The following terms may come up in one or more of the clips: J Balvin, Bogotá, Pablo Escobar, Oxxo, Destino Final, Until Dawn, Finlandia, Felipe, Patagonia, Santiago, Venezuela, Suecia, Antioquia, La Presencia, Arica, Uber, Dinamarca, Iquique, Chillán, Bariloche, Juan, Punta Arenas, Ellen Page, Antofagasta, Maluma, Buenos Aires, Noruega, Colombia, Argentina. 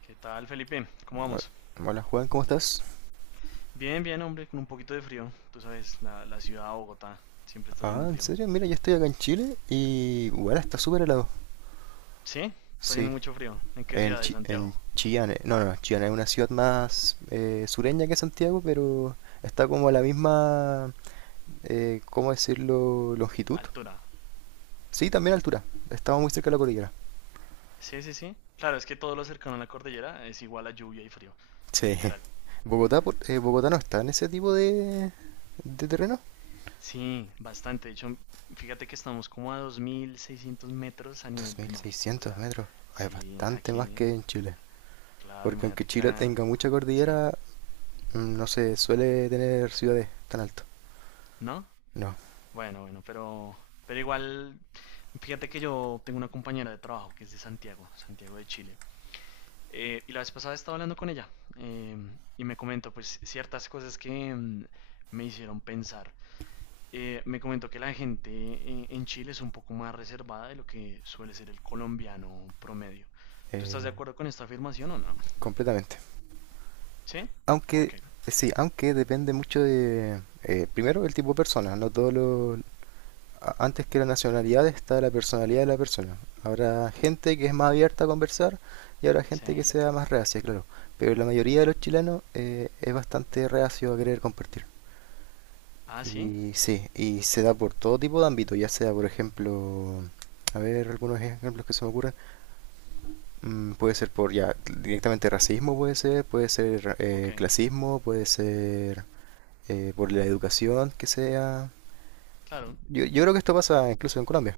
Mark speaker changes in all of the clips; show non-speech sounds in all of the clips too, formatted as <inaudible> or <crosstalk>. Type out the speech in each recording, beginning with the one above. Speaker 1: ¿Qué tal, Felipe? ¿Cómo
Speaker 2: Ah,
Speaker 1: vamos?
Speaker 2: hola Juan, ¿cómo estás?
Speaker 1: Bien, bien, hombre, con un poquito de frío. Tú sabes, la ciudad de Bogotá siempre está haciendo
Speaker 2: Ah, ¿en
Speaker 1: frío.
Speaker 2: serio? Mira, yo estoy acá en Chile y bueno, está súper helado.
Speaker 1: ¿Sí? Está haciendo
Speaker 2: Sí,
Speaker 1: mucho frío. ¿En qué
Speaker 2: en,
Speaker 1: ciudad de
Speaker 2: En
Speaker 1: Santiago?
Speaker 2: Chillán, no, no, Chillán es una ciudad más sureña que Santiago, pero está como a la misma, ¿cómo decirlo?, longitud.
Speaker 1: Altura.
Speaker 2: Sí, también altura, estamos muy cerca de la cordillera.
Speaker 1: Sí, sí, sí. Claro, es que todo lo cercano a la cordillera es igual a lluvia y frío,
Speaker 2: Sí.
Speaker 1: literal.
Speaker 2: <laughs> Bogotá no está en ese tipo de terreno.
Speaker 1: Sí, bastante. De hecho, fíjate que estamos como a 2.600 metros a
Speaker 2: Dos
Speaker 1: nivel del
Speaker 2: mil
Speaker 1: mar. O
Speaker 2: seiscientos
Speaker 1: sea,
Speaker 2: metros, Ah, es
Speaker 1: sí,
Speaker 2: bastante más
Speaker 1: aquí,
Speaker 2: que en Chile.
Speaker 1: claro,
Speaker 2: Porque aunque
Speaker 1: imagínate que
Speaker 2: Chile
Speaker 1: la.
Speaker 2: tenga mucha
Speaker 1: Sí,
Speaker 2: cordillera, no se suele tener ciudades tan altas.
Speaker 1: ¿no?
Speaker 2: No,
Speaker 1: Bueno, bueno, pero igual, fíjate que yo tengo una compañera de trabajo que es de Santiago, Santiago de Chile. Y la vez pasada estaba hablando con ella y me comentó pues ciertas cosas que me hicieron pensar. Me comentó que la gente en Chile es un poco más reservada de lo que suele ser el colombiano promedio. ¿Tú estás
Speaker 2: eh,
Speaker 1: de acuerdo con esta afirmación o no?
Speaker 2: completamente.
Speaker 1: ¿Sí? ¿Por
Speaker 2: Aunque,
Speaker 1: qué?
Speaker 2: sí, aunque depende mucho de, primero, el tipo de persona. No todos los... Antes que la nacionalidad está la personalidad de la persona. Habrá gente que es más abierta a conversar y habrá gente que
Speaker 1: Sí.
Speaker 2: sea más reacia, claro. Pero la mayoría de los chilenos es bastante reacio a querer compartir.
Speaker 1: Ah, sí.
Speaker 2: Y sí, y se da por todo tipo de ámbito, ya sea, por ejemplo, a ver, algunos ejemplos que se me ocurren. Puede ser por ya directamente racismo, puede ser
Speaker 1: Ok.
Speaker 2: clasismo, puede ser por la educación que sea.
Speaker 1: Claro.
Speaker 2: Yo creo que esto pasa incluso en Colombia.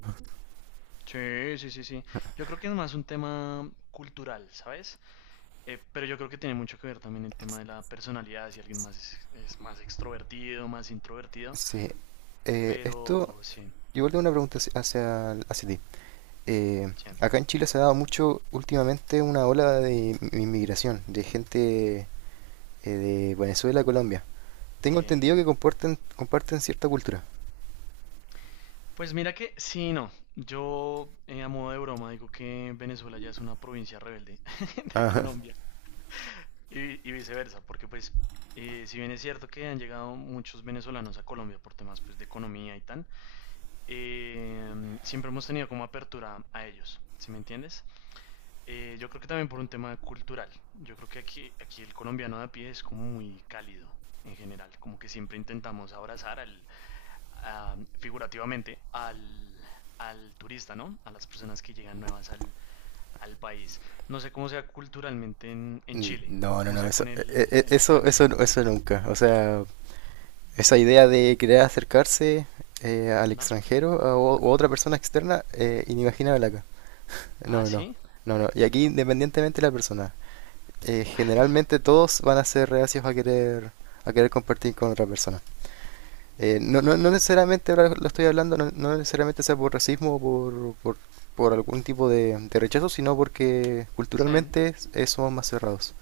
Speaker 1: Sí, sí, sí, sí. Yo creo que es más un tema cultural, ¿sabes? Pero yo creo que tiene mucho que ver también el tema de la personalidad, si alguien más es más extrovertido, más introvertido,
Speaker 2: Sí. Eh, esto,
Speaker 1: pero sí,
Speaker 2: igual tengo una pregunta hacia, hacia ti. Eh,
Speaker 1: sí,
Speaker 2: acá en Chile se ha dado mucho últimamente una ola de inmigración, de gente de Venezuela a Colombia. Tengo
Speaker 1: sí.
Speaker 2: entendido que comparten cierta cultura.
Speaker 1: Pues mira que sí, no, yo a modo de broma digo que Venezuela ya es una provincia rebelde <laughs> de
Speaker 2: Ajá.
Speaker 1: Colombia y viceversa, porque pues si bien es cierto que han llegado muchos venezolanos a Colombia por temas pues de economía y tal, siempre hemos tenido como apertura a ellos, ¿sí me entiendes? Yo creo que también por un tema cultural. Yo creo que aquí, aquí el colombiano de a pie es como muy cálido en general, como que siempre intentamos abrazar al, figurativamente al turista, ¿no? A las personas que llegan nuevas al, al país. No sé cómo sea culturalmente en Chile,
Speaker 2: No, no,
Speaker 1: cómo
Speaker 2: no,
Speaker 1: sea
Speaker 2: eso,
Speaker 1: con
Speaker 2: e- e-
Speaker 1: el
Speaker 2: eso, eso,
Speaker 1: extranjero,
Speaker 2: eso nunca. O sea, esa idea de querer acercarse al
Speaker 1: ¿no?
Speaker 2: extranjero o otra persona externa, inimaginable acá.
Speaker 1: Ah,
Speaker 2: No, no,
Speaker 1: sí.
Speaker 2: no, no. Y aquí independientemente de la persona, generalmente todos van a ser reacios a querer compartir con otra persona. No, no
Speaker 1: Ah,
Speaker 2: necesariamente, ahora lo estoy hablando, no, no necesariamente sea por racismo o por, por algún tipo de rechazo, sino porque
Speaker 1: chen.
Speaker 2: culturalmente somos más cerrados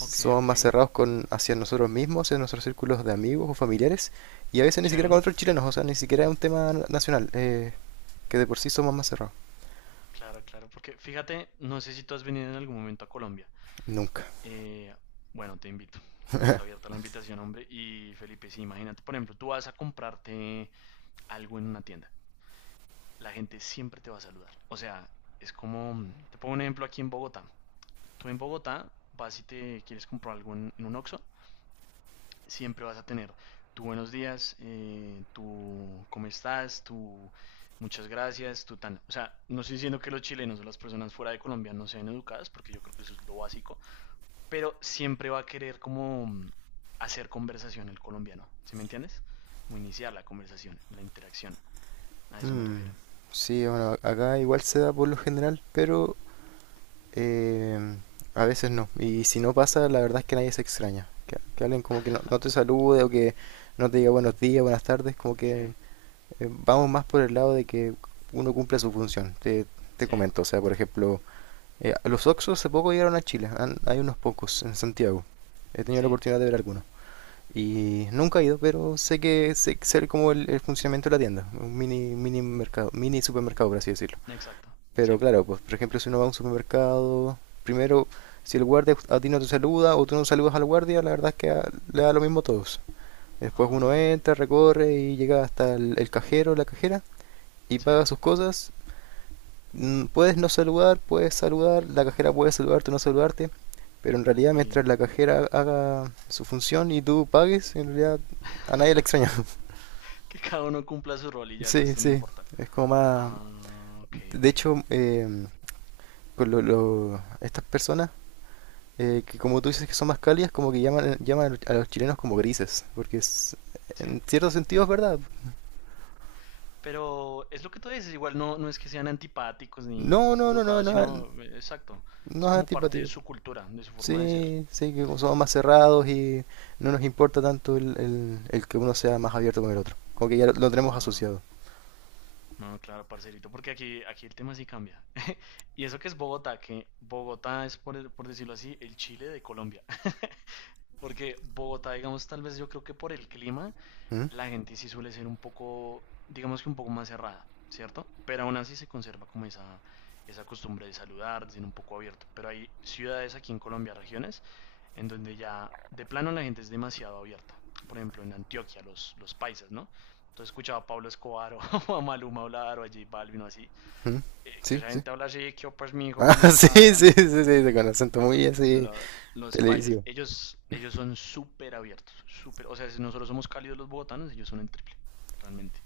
Speaker 1: Ok,
Speaker 2: más
Speaker 1: ok.
Speaker 2: con, hacia nosotros mismos, hacia nuestros círculos de amigos o familiares, y a veces ni siquiera con
Speaker 1: Chen.
Speaker 2: otros chilenos, o sea, ni siquiera es un tema nacional, que de por sí somos más cerrados.
Speaker 1: Claro, claro, porque fíjate, no sé si tú has venido en algún momento a Colombia.
Speaker 2: Nunca.
Speaker 1: Eh, bueno, te invito. Está abierta la invitación, hombre. Y Felipe, sí, imagínate, por ejemplo, tú vas a comprarte algo en una tienda. La gente siempre te va a saludar. O sea, es como, te pongo un ejemplo aquí en Bogotá. Tú en Bogotá vas y te quieres comprar algo en un Oxxo, siempre vas a tener tu buenos días, tu cómo estás, tu muchas gracias, tu tan. O sea, no estoy diciendo que los chilenos o las personas fuera de Colombia no sean educadas, porque yo creo que eso es lo básico, pero siempre va a querer como hacer conversación el colombiano, ¿sí me entiendes? Como iniciar la conversación, la interacción, a eso me
Speaker 2: Mm,
Speaker 1: refiero.
Speaker 2: sí, bueno, acá igual se da por lo general, pero eh, a veces no. Y si no pasa, la verdad es que nadie se extraña. Que alguien como que no, no te salude o que no te diga buenos días, buenas tardes, como que
Speaker 1: Sí,
Speaker 2: vamos más por el lado de que uno cumpla su función. Te
Speaker 1: sí,
Speaker 2: comento, o sea, por ejemplo, eh, los oxxos hace poco llegaron a Chile, hay unos pocos en Santiago. He tenido la
Speaker 1: sí,
Speaker 2: oportunidad de ver algunos. Y nunca he ido, pero sé que sé como el funcionamiento de la tienda, un mini, mini mercado, mini supermercado, por así decirlo.
Speaker 1: exacto, sí.
Speaker 2: Pero claro, pues por ejemplo, si uno va a un supermercado, primero, si el guardia a ti no te saluda o tú no saludas al guardia, la verdad es que le da lo mismo a todos. Después
Speaker 1: Ah,
Speaker 2: uno entra, recorre y llega hasta el cajero, la cajera, y
Speaker 1: sí,
Speaker 2: paga sus cosas. Puedes no saludar, puedes saludar, la cajera puede saludarte o no saludarte, pero en realidad
Speaker 1: y
Speaker 2: mientras la cajera haga su función y tú pagues, en realidad a nadie le extraña.
Speaker 1: <laughs>
Speaker 2: <laughs>
Speaker 1: que cada uno cumpla su rol y ya el
Speaker 2: Sí,
Speaker 1: resto no
Speaker 2: sí,
Speaker 1: importa.
Speaker 2: es como más...
Speaker 1: Ah, ok,
Speaker 2: De
Speaker 1: ok,
Speaker 2: hecho, con estas personas, que como tú dices que son más cálidas, como que llaman, llaman a los chilenos como grises,
Speaker 1: sí.
Speaker 2: en cierto sentido es verdad.
Speaker 1: Pero es lo que tú dices, igual no, no es que sean antipáticos ni
Speaker 2: No,
Speaker 1: poco
Speaker 2: no, no, no,
Speaker 1: educados,
Speaker 2: no,
Speaker 1: sino, exacto,
Speaker 2: no
Speaker 1: es
Speaker 2: es
Speaker 1: como parte
Speaker 2: antipatía.
Speaker 1: de su cultura, de su forma de ser.
Speaker 2: Sí, sí, que como somos más cerrados y no nos importa tanto el, el que uno sea más abierto con el otro. Como que ya lo tenemos
Speaker 1: Ah,
Speaker 2: asociado.
Speaker 1: no, claro, parcerito, porque aquí, aquí el tema sí cambia. <laughs> Y eso que es Bogotá, que Bogotá es, por decirlo así, el Chile de Colombia. <laughs> Porque Bogotá, digamos, tal vez yo creo que por el clima,
Speaker 2: ¿Mm?
Speaker 1: la gente sí suele ser un poco, digamos que un poco más cerrada, ¿cierto? Pero aún así se conserva como esa costumbre de saludar, de ser un poco abierto. Pero hay ciudades aquí en Colombia, regiones, en donde ya de plano la gente es demasiado abierta. Por ejemplo, en Antioquia, los paisas, ¿no? Entonces escuchaba a Pablo Escobar <laughs> o a Maluma hablar o a J Balvin o así.
Speaker 2: ¿Mm?
Speaker 1: Que
Speaker 2: Sí,
Speaker 1: esa
Speaker 2: sí.
Speaker 1: gente
Speaker 2: <laughs>
Speaker 1: habla así, que oh, pues mi hijo, ¿cómo
Speaker 2: Ah, sí,
Speaker 1: está? Tan.
Speaker 2: sí, sí, sí, con acento
Speaker 1: Lo-
Speaker 2: muy así
Speaker 1: lo- los paisas,
Speaker 2: televisivo.
Speaker 1: ellos son súper abiertos, súper, o sea, si nosotros somos cálidos los bogotanos, ellos son el triple, realmente.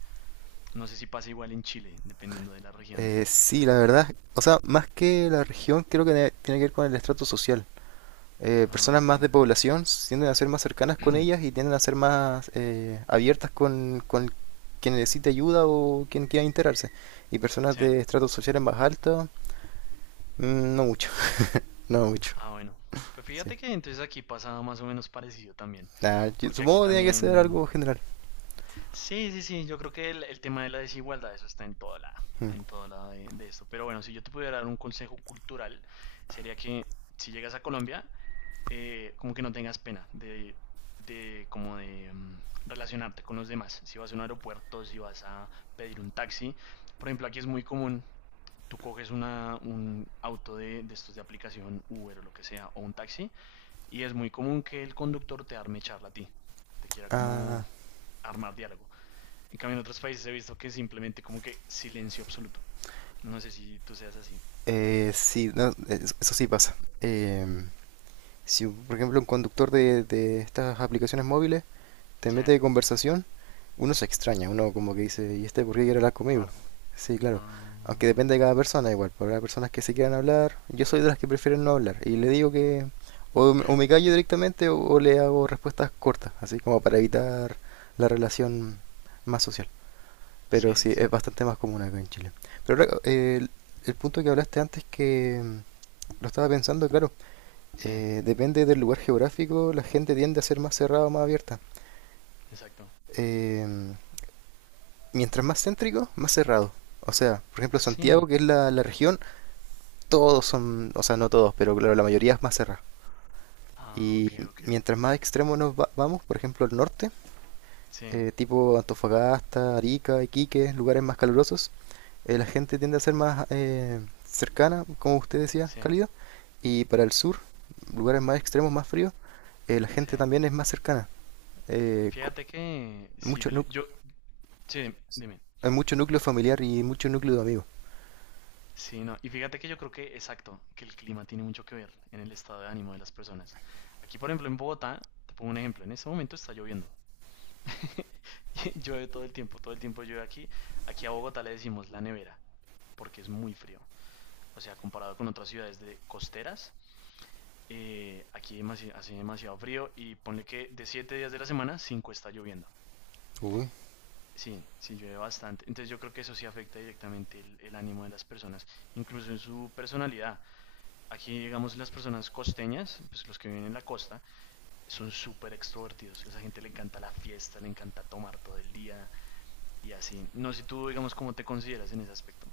Speaker 1: No sé si pasa igual en Chile, dependiendo de la región.
Speaker 2: Sí, la verdad, o sea, más que la región, creo que tiene que ver con el estrato social.
Speaker 1: Ah,
Speaker 2: Personas
Speaker 1: ok.
Speaker 2: más de población tienden a ser más cercanas
Speaker 1: <clears throat>
Speaker 2: con ellas y
Speaker 1: <coughs>
Speaker 2: tienden a ser más abiertas con quien necesita ayuda o quien quiera enterarse. Y personas
Speaker 1: Sí.
Speaker 2: de estratos sociales más altos no mucho, <laughs> no mucho.
Speaker 1: Ah, bueno. Pues
Speaker 2: Sí.
Speaker 1: fíjate que entonces aquí pasa más o menos parecido también,
Speaker 2: Nah, yo
Speaker 1: porque aquí
Speaker 2: supongo que tiene que ser
Speaker 1: también.
Speaker 2: algo general.
Speaker 1: Sí, sí, sí, yo creo que el tema de la desigualdad, eso está
Speaker 2: Mm.
Speaker 1: en todo lado de esto. Pero bueno, si yo te pudiera dar un consejo cultural, sería que si llegas a Colombia, como que no tengas pena de como de relacionarte con los demás. Si vas a un aeropuerto, si vas a pedir un taxi, por ejemplo, aquí es muy común, tú coges un auto de estos de aplicación Uber o lo que sea, o un taxi, y es muy común que el conductor te arme charla a ti, te quiera como
Speaker 2: Ah,
Speaker 1: armar diálogo. En cambio, en otros países he visto que simplemente como que silencio absoluto. No sé si tú seas así.
Speaker 2: sí, no, eso, eso sí pasa. Si, por ejemplo, un conductor de estas aplicaciones móviles te
Speaker 1: Sí,
Speaker 2: mete de conversación, uno se extraña, uno como que dice, ¿y este por qué quiere hablar conmigo?
Speaker 1: raro.
Speaker 2: Sí, claro. Aunque
Speaker 1: Ah,
Speaker 2: depende de cada persona igual, porque habrá personas que se quieran hablar, yo soy de las que prefieren no hablar, y le digo que o, o me callo directamente o le hago respuestas cortas, así como para evitar la relación más social. Pero
Speaker 1: sí, sí,
Speaker 2: sí, es
Speaker 1: sí.
Speaker 2: bastante más común acá en Chile. Pero ahora, el punto que hablaste antes que lo estaba pensando, claro,
Speaker 1: Sí,
Speaker 2: depende del lugar geográfico, la gente tiende a ser más cerrada o más abierta.
Speaker 1: exacto.
Speaker 2: Em, mientras más céntrico, más cerrado. O sea, por ejemplo, Santiago,
Speaker 1: Sí.
Speaker 2: que es la región, todos son, o sea, no todos, pero claro, la mayoría es más cerrada.
Speaker 1: Ah, ok,
Speaker 2: Y
Speaker 1: ok.
Speaker 2: mientras más extremo vamos, por ejemplo, el norte,
Speaker 1: Sí,
Speaker 2: tipo Antofagasta, Arica, Iquique, lugares más calurosos, la gente tiende a ser más cercana, como usted decía,
Speaker 1: sí,
Speaker 2: cálida. Y para el sur, lugares más extremos, más fríos, la
Speaker 1: sí.
Speaker 2: gente también es más cercana. Eh, co-
Speaker 1: Fíjate que, sí,
Speaker 2: mucho nu-
Speaker 1: Felipe, yo, sí, dime.
Speaker 2: hay mucho núcleo familiar y mucho núcleo de amigos.
Speaker 1: Sí, no, y fíjate que yo creo que, exacto, que el clima tiene mucho que ver en el estado de ánimo de las personas. Aquí, por ejemplo, en Bogotá, te pongo un ejemplo, en este momento está lloviendo. <laughs> Llueve todo el tiempo llueve aquí. Aquí a Bogotá le decimos la nevera porque es muy frío. O sea, comparado con otras ciudades de costeras, aquí hace demasiado frío y ponle que de 7 días de la semana, 5 está lloviendo.
Speaker 2: Uy,
Speaker 1: Sí, sí llueve bastante. Entonces yo creo que eso sí afecta directamente el ánimo de las personas, incluso en su personalidad. Aquí, digamos, las personas costeñas, pues los que viven en la costa, son súper extrovertidos. A esa gente le encanta la fiesta, le encanta tomar todo el día y así. No sé tú, digamos, cómo te consideras en ese aspecto.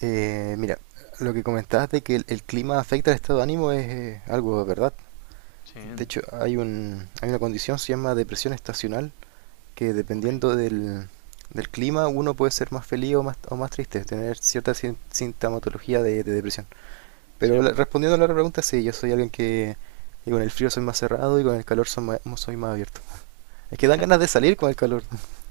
Speaker 2: Mira, lo que comentabas de que el clima afecta al estado de ánimo es algo de verdad. De
Speaker 1: Sí,
Speaker 2: hecho, hay una condición, se llama depresión estacional, que
Speaker 1: ok,
Speaker 2: dependiendo del clima uno puede ser más feliz o más triste, tener cierta sintomatología de depresión.
Speaker 1: sí.
Speaker 2: Pero respondiendo a la otra pregunta, sí, yo soy alguien que con el frío soy más cerrado y con el calor soy más abierto. Es que dan ganas de salir con el calor. <laughs>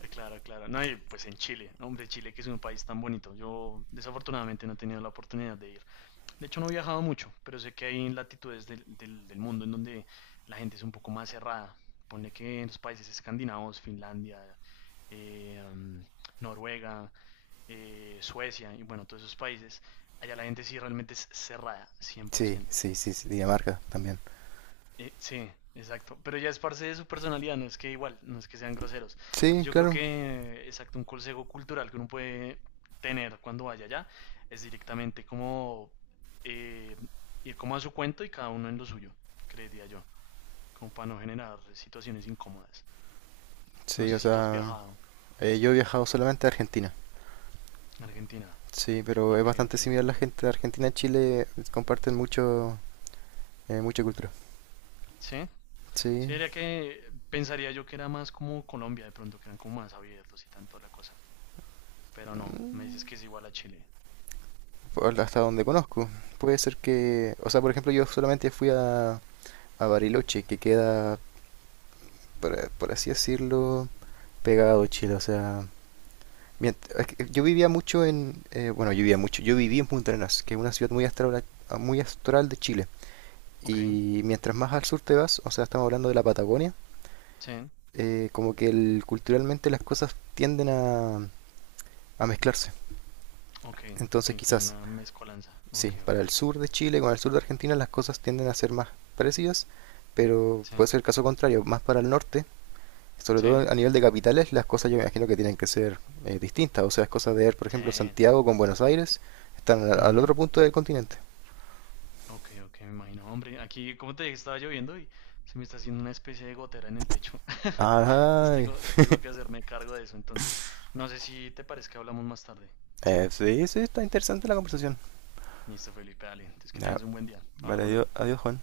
Speaker 1: Claro, claro. No, y pues en Chile. No, hombre, Chile que es un país tan bonito. Yo desafortunadamente no he tenido la oportunidad de ir. De hecho, no he viajado mucho, pero sé que hay latitudes del, del mundo en donde la gente es un poco más cerrada. Ponle que en los países escandinavos, Finlandia, eh, mm, Noruega, Suecia y bueno, todos esos países, allá la gente sí realmente es cerrada,
Speaker 2: Sí,
Speaker 1: 100%.
Speaker 2: sí, sí, sí, Dinamarca también.
Speaker 1: Sí, exacto. Pero ya es parte de su personalidad, no es que igual, no es que sean groseros. Entonces
Speaker 2: Sí,
Speaker 1: yo creo
Speaker 2: claro.
Speaker 1: que, exacto, un consejo cultural que uno puede tener cuando vaya allá es directamente como eh, ir como a su cuento y cada uno en lo suyo, creería yo, como para no generar situaciones incómodas. No
Speaker 2: Sí, o
Speaker 1: sé si tú has
Speaker 2: sea,
Speaker 1: viajado
Speaker 2: yo he viajado solamente a Argentina.
Speaker 1: a Argentina.
Speaker 2: Sí, pero es
Speaker 1: Ok,
Speaker 2: bastante
Speaker 1: ok.
Speaker 2: similar la gente de Argentina y Chile, comparten mucho, mucha cultura.
Speaker 1: Sí,
Speaker 2: Sí,
Speaker 1: sí, diría que pensaría yo que era más como Colombia de pronto, que eran como más abiertos y tanto la cosa. Pero no, me dices que es igual a Chile.
Speaker 2: por- hasta donde conozco. Puede ser que, o sea, por ejemplo, yo solamente fui a Bariloche, que queda, por así decirlo, pegado a Chile. O sea, es que yo vivía mucho en, yo viví en Punta Arenas, que es una ciudad muy astral de Chile.
Speaker 1: Ok.
Speaker 2: Y mientras más al sur te vas, o sea, estamos hablando de la Patagonia,
Speaker 1: Sí.
Speaker 2: como que culturalmente las cosas tienden a mezclarse.
Speaker 1: Ok,
Speaker 2: Entonces
Speaker 1: ok, como
Speaker 2: quizás,
Speaker 1: una mezcolanza.
Speaker 2: sí,
Speaker 1: Ok, ok.
Speaker 2: para el sur de Chile con el sur de Argentina las cosas tienden a ser más parecidas, pero
Speaker 1: Sí,
Speaker 2: puede ser el caso contrario, más para el norte, sobre todo
Speaker 1: sí,
Speaker 2: a nivel de capitales, las cosas yo me imagino que tienen que ser distintas. O sea, es cosa de ver, por ejemplo,
Speaker 1: sí.
Speaker 2: Santiago con Buenos Aires, están al
Speaker 1: Ujú,
Speaker 2: otro punto del continente.
Speaker 1: ok, ok, me imagino. Hombre, aquí, como te dije, estaba lloviendo y se me está haciendo una especie de gotera en el techo. <laughs> Entonces
Speaker 2: Ajá.
Speaker 1: tengo que hacerme cargo de eso. Entonces, no sé si te parece que hablamos más tarde. ¿Sí?
Speaker 2: Sí, sí, está interesante la conversación.
Speaker 1: Listo, Felipe, dale. Entonces que
Speaker 2: Ya,
Speaker 1: tengas un buen día.
Speaker 2: vale,
Speaker 1: Hablamos
Speaker 2: adiós,
Speaker 1: luego.
Speaker 2: adiós Juan.